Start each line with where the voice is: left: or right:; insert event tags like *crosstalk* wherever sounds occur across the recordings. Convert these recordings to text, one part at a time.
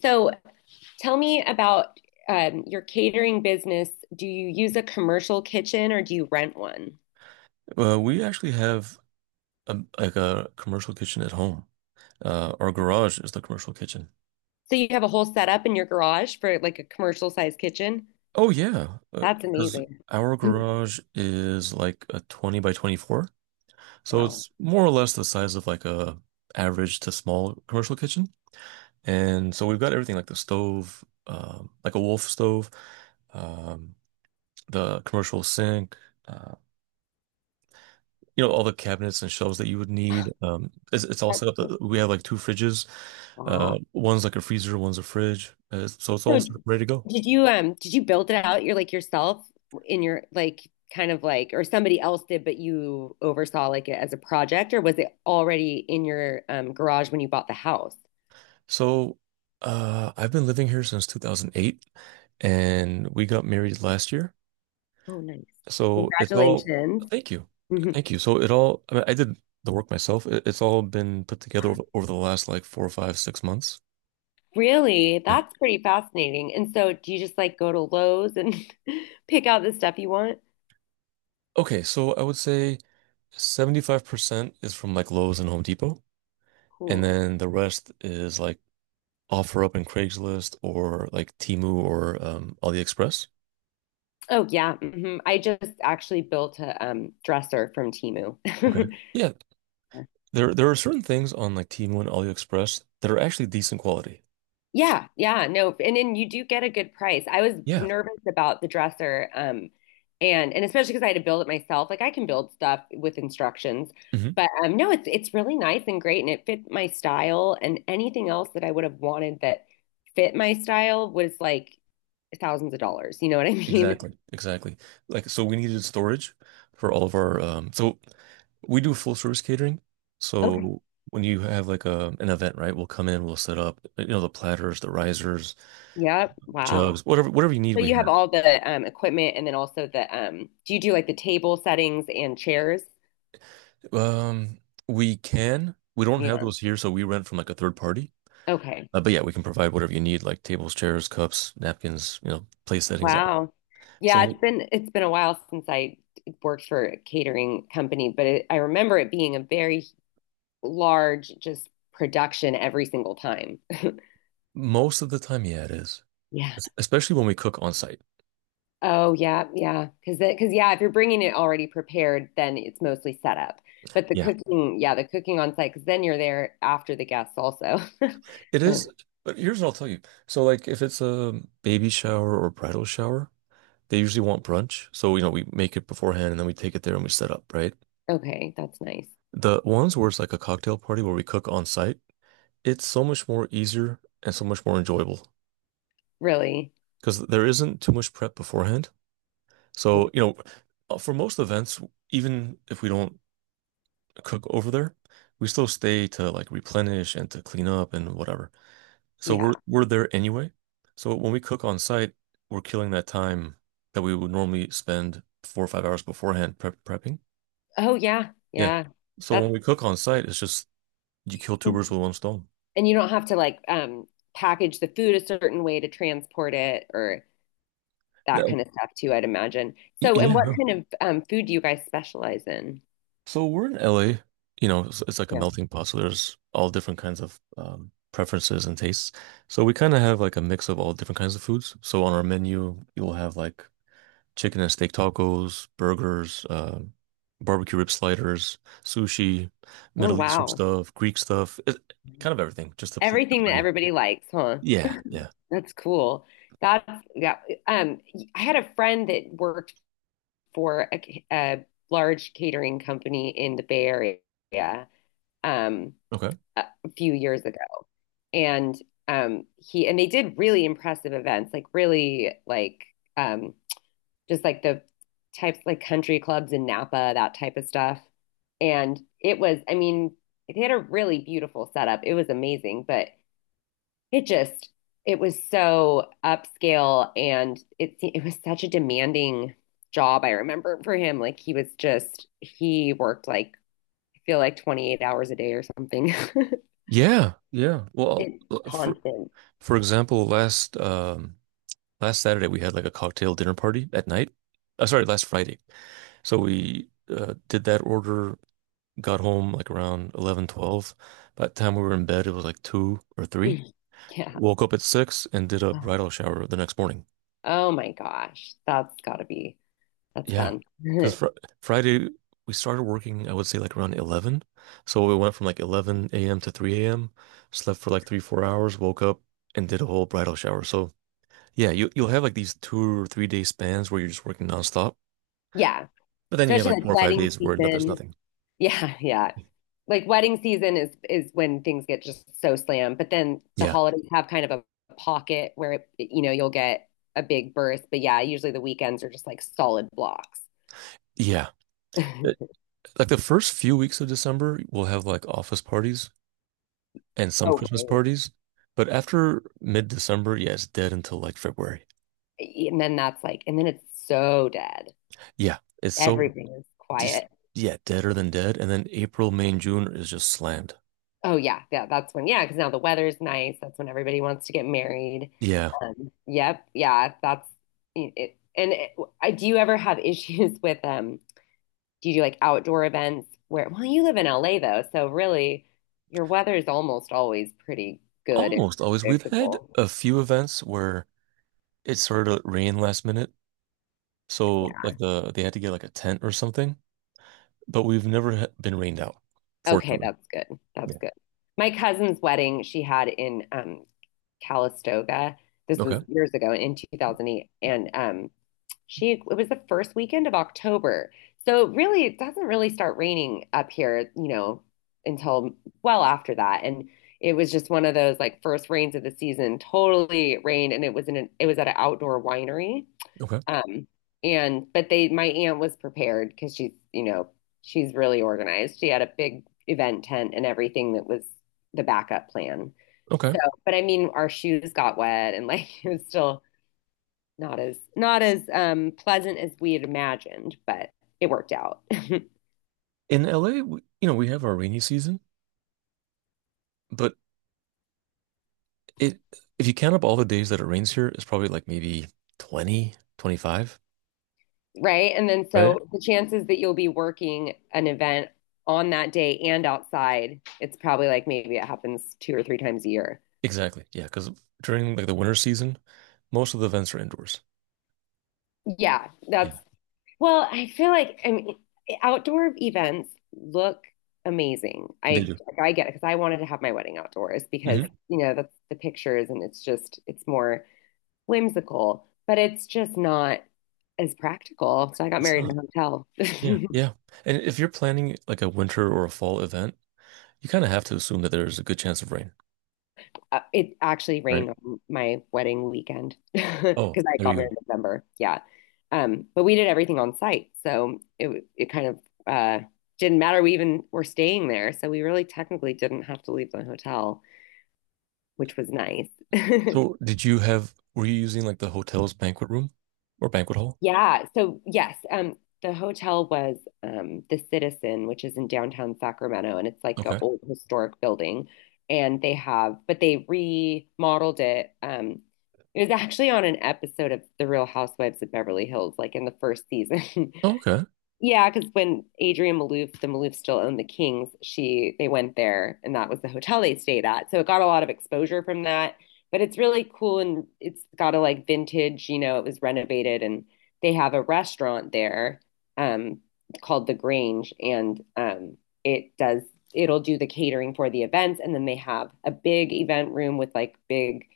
left: So tell me about your catering business. Do you use a commercial kitchen or do you rent one?
right: We actually have a, like a commercial kitchen at home. Our garage is the commercial kitchen.
left: So you have a whole setup in your garage for like a commercial size kitchen?
right: Oh yeah,
left: That's
right: because
left: amazing.
right: our garage is like a 20 by 24. So
left: Wow.
right: it's more or less the size of like a average to small commercial kitchen. And so we've got everything like the stove, like a Wolf stove, um, the commercial sink, uh, you know, all the cabinets and shelves that you would need. It's all
left: That's
right: set up.
left: so
right: We have
left: cool.
right: like two fridges.
left: Wow.
right: One's like a freezer, one's a fridge. So it's all
left: So
right: set up, ready to go.
left: did you build it out? You're like yourself in your like kind of like or somebody else did, but you oversaw like it as a project, or was it already in your garage when you bought the house?
right: So, I've been living here since 2008, and we got married last year.
left: Oh, nice.
right: So it's all,
left: Congratulations.
right: thank you.
left: Mhm.
right: Thank you. So it all, I mean, I did the work myself. It's all been put together over the last like four or five, 6 months.
left: Really?
right: Yeah.
left: That's pretty fascinating. And so do you just like go to Lowe's and *laughs* pick out the stuff you want?
right: Okay, so I would say 75% is from like Lowe's and Home Depot, and
left: Cool.
right: then the rest is like offer up in Craigslist or like Temu or AliExpress.
left: Oh yeah. I just actually built a dresser from Temu.
right: Okay.
left: *laughs*
right: Yeah, there are certain things on like Temu and AliExpress that are actually decent quality.
left: Yeah, yeah, no, and then you do get a good price. I was
right: Yeah.
left: nervous about the dresser, and especially because I had to build it myself. Like I can build stuff with instructions,
right: Hmm.
left: but no, it's really nice and great, and it fit my style. And anything else that I would have wanted that fit my style was like thousands of dollars. You know what I *laughs* mean?
right: Exactly. Exactly. Like so we needed storage for all of our, so we do full service catering.
left: Okay.
right: So when you have like a an event, right, we'll come in, we'll set up, you know, the platters, the risers,
left: Yep. Wow.
right: jugs, whatever you need,
left: So
right: we
left: you
right: have.
left: have all the equipment and then also the do you do like the table settings and chairs?
right: Um, we can. We don't have
left: Yeah.
right: those here, so we rent from like a third party.
left: Okay.
right: But yeah, we can provide whatever you need, like tables, chairs, cups, napkins, you know, place settings, all.
left: Wow. Yeah,
right: So
left: it's been a while since I worked for a catering company, but I remember it being a very large just production every single time. *laughs*
right: most of the time, yeah, it is.
left: Yeah.
right: Especially when we cook on site.
left: Oh yeah, yeah. Because yeah, if you're bringing it already prepared, then it's mostly set up. But the
right: Yeah,
left: cooking, yeah, the cooking on site, because then you're there after the guests also. *laughs*
right: it
left: And it-
right: is. But here's what I'll tell you. So like if it's a baby shower or bridal shower, they usually want brunch. So, you know, we make it beforehand and then we take it there and we set up, right?
left: okay, that's nice.
right: The ones where it's like a cocktail party where we cook on site, it's so much more easier and so much more enjoyable
left: Really?
right: because there isn't too much prep beforehand.
left: Yeah,
right: So, you know, for most events, even if we don't cook over there, we still stay to like replenish and to clean up and whatever. So we're
left: yeah.
right: we're there anyway. So when we cook on site, we're killing that time that we would normally spend 4 or 5 hours beforehand prepping.
left: Oh yeah,
right: Yeah.
left: yeah.
right: So
left: That's
right: when we cook on site, it's just you kill two birds with one stone.
left: and you don't have to like package the food a certain way to transport it or that
right: That-
left: kind of stuff too, I'd imagine. So, and
right: yeah.
left: what
right: No.
left: kind of food do you guys specialize in?
right: So we're in LA, you know, it's like a
left: Yeah.
right: melting pot. So there's all different kinds of preferences and tastes. So we kind of have like a mix of all different kinds of foods. So on our menu, you'll have like chicken and steak tacos, burgers, barbecue rib sliders, sushi,
left: Oh
right: Middle Eastern
left: wow.
right: stuff, Greek stuff, it, kind of everything, just to please
left: Everything that
right: everybody.
left: everybody likes, huh?
right: Yeah, yeah.
left: That's cool. That's yeah. Um, I had a friend that worked for a large catering company in the Bay Area, um,
right: Okay.
left: a few years ago, and he and they did really impressive events, like really like um, just like the types like country clubs in Napa, that type of stuff. And it was, I mean, they had a really beautiful setup. It was amazing, but it just, it was so upscale and it was such a demanding job, I remember for him. Like he was just he worked like I feel like 28 hours a day or something. *laughs*
right: Yeah, yeah. Well,
left: It's
right: l- for
left: constant. *clears throat*
right: for example, last Saturday we had like a cocktail dinner party at night. Sorry, last Friday. So we did that order, got home like around 11, 12. By the time we were in bed, it was like two or three.
left: *laughs* Yeah.
right: Woke up at six and did a bridal shower the next morning.
left: Oh my gosh. That's gotta be that's
right: Yeah.
left: fun. *laughs*
right: Because fr Friday, we started working, I would say like around 11. So we went from like 11 a.m. to 3 a.m., slept for like three, 4 hours, woke up and did a whole bridal shower. So yeah, you'll have like these 2 or 3 day spans where you're just working nonstop.
left: Yeah.
right: But then you have
left: Especially
right: like
left: like
right: four or five
left: wedding
right: days where no, there's
left: season.
right: nothing.
left: Yeah, yeah. Like wedding season is when things get just so slammed. But then the
right: Yeah.
left: holidays have kind of a pocket where you know you'll get a big burst. But yeah, usually the weekends are just like solid blocks.
right: Yeah.
left: *laughs*
right: Like the first few weeks of December, we'll have like office parties and some
left: Oh,
right: Christmas
left: right.
right: parties. But after mid-December, yeah, it's dead until like February.
left: And then it's so dead.
right: Yeah, it's so
left: Everything is
right: just
left: quiet.
right: yeah, deader than dead. And then April, May, and June is just slammed.
left: Oh yeah, yeah. That's when yeah, because now the weather's nice. That's when everybody wants to get married.
right: Yeah,
left: Yep, yeah. That's it. Do you ever have *laughs* issues with Do you do like outdoor events where, well, you live in LA though, so really your weather is almost always pretty good and
right: almost always. We've had
left: predictable.
right: a few events where it started to rain last minute, so
left: Yeah.
right: like they had to get like a tent or something. But we've never been rained out,
left: Okay,
right: fortunately.
left: that's good. That's
right: Yeah.
left: good. My cousin's wedding she had in Calistoga. This was
right: Okay.
left: years ago in 2008 and she, it was the first weekend of October. So really, it doesn't really start raining up here, you know, until well after that. And it was just one of those like first rains of the season, totally rained. And it was it was at an outdoor winery.
right: Okay.
left: Um, and, but they, my aunt was prepared because she's, you know, she's really organized. She had a big event tent and everything that was the backup plan.
right: Okay.
left: So, but I mean, our shoes got wet and like *laughs* it was still, not as pleasant as we had imagined, but it worked out, *laughs*
right: In LA, we have our rainy season. But it if you count up all the days that it rains here, it's probably like maybe 20, 25,
left: right? And then
right: right?
left: so the chances that you'll be working an event on that day and outside, it's probably like maybe it happens two or three times a year.
right: Exactly. Yeah, because during like the winter season, most of the events are indoors.
left: Yeah,
right: Yeah,
left: that's well, I feel like I mean outdoor events look amazing.
right: they do.
left: I get it because I wanted to have my wedding outdoors because,
right: Hmm.
left: you know, that's the pictures and it's more whimsical, but it's just not as practical. So I got
right: It's
left: married in
right: not.
left: a hotel.
right: Yeah,
left: *laughs*
right: yeah. And if you're planning like a winter or a fall event, you kind of have to assume that there's a good chance of rain,
left: It actually rained
right: right?
left: on my wedding weekend *laughs*
right: Oh,
left: because I
right: there
left: got
right: you
left: married in
right: go.
left: November. Yeah. But we did everything on site. So it kind of uh didn't matter. We even were staying there. So we really technically didn't have to leave the hotel, which was nice.
right: So did you have, were you using like the hotel's banquet room or banquet hall?
left: Yeah. So yes, the hotel was the Citizen, which is in downtown Sacramento, and it's like an
right: Okay.
left: old historic building. And they have, but they remodeled it. It was actually on an episode of The Real Housewives of Beverly Hills, like in the first season. *laughs*
right: Oh, okay.
left: Yeah, because when Adrian Malouf, the Maloufs still owned the Kings, she they went there and that was the hotel they stayed at. So it got a lot of exposure from that. But it's really cool and it's got a like vintage, you know, it was renovated and they have a restaurant there um called The Grange and it does it'll do the catering for the events and then they have a big event room with like big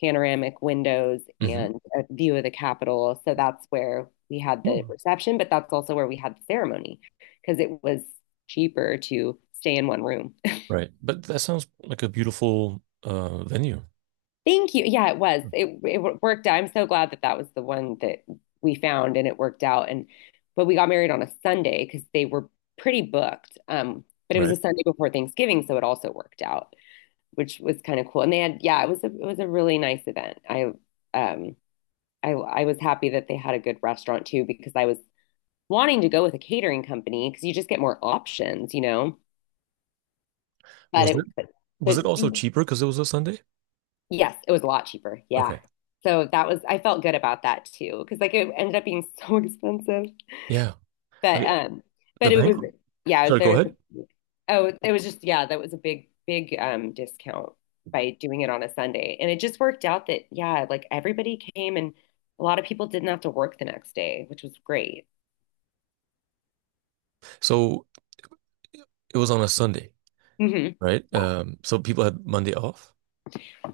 left: panoramic windows
right: Hmm.
left: and a view of the Capitol. So that's where we had the
right: Oh.
left: reception, but that's also where we had the ceremony because it was cheaper to stay in one room.
right: Right. But that sounds like a beautiful venue,
left: *laughs* Thank you. Yeah, it was. It worked out. I'm so glad that that was the one that we found and it worked out. And but we got married on a Sunday because they were pretty booked. But it was a
right: right?
left: Sunday before Thanksgiving, so it also worked out, which was kind of cool. And they had yeah, it was a really nice event. Um I was happy that they had a good restaurant too because I was wanting to go with a catering company because you just get more options, you know. But
right: Was it
left: it
right: was
left: but
right: it also cheaper because it was a Sunday?
left: yes, it was a lot cheaper. Yeah.
right: Okay.
left: So that was I felt good about that too because like it ended up being *laughs* so expensive.
right: Yeah. I
left: But
right: mean,
left: um
right: the
left: but it
right: bank.
left: was yeah,
right: Sorry, go
left: there was
right: ahead.
left: oh it was just yeah, that was a big discount by doing it on a Sunday. And it just worked out that yeah, like everybody came and a lot of people didn't have to work the next day, which was great.
right: So it was on a Sunday,
left: hmm
right: right? So people had Monday off.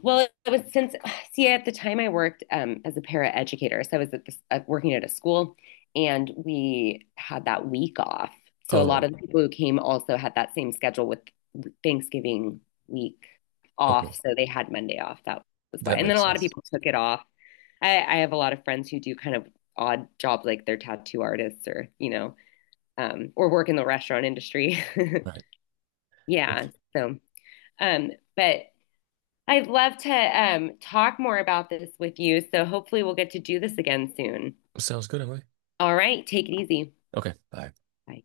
left: Well, it was since, *sighs* see, at the time I worked as a para educator. So I was at this, working at a school and we had that week off. So a lot
right: Oh,
left: of the people who came also had that same schedule with Thanksgiving week
right: okay.
left: off. So they had Monday off. That was why.
right: That
left: And then a
right: makes
left: lot of
right: sense.
left: people took it off. I have a lot of friends who do kind of odd jobs like they're tattoo artists or, you know, or work in the restaurant industry.
right: Right.
left: *laughs* yeah. So, um, but I'd love to talk more about this with you, so hopefully we'll get to do this again soon.
right: Sounds good, Emily.
left: All right, take it easy.
right: Okay. Bye.
left: Bye.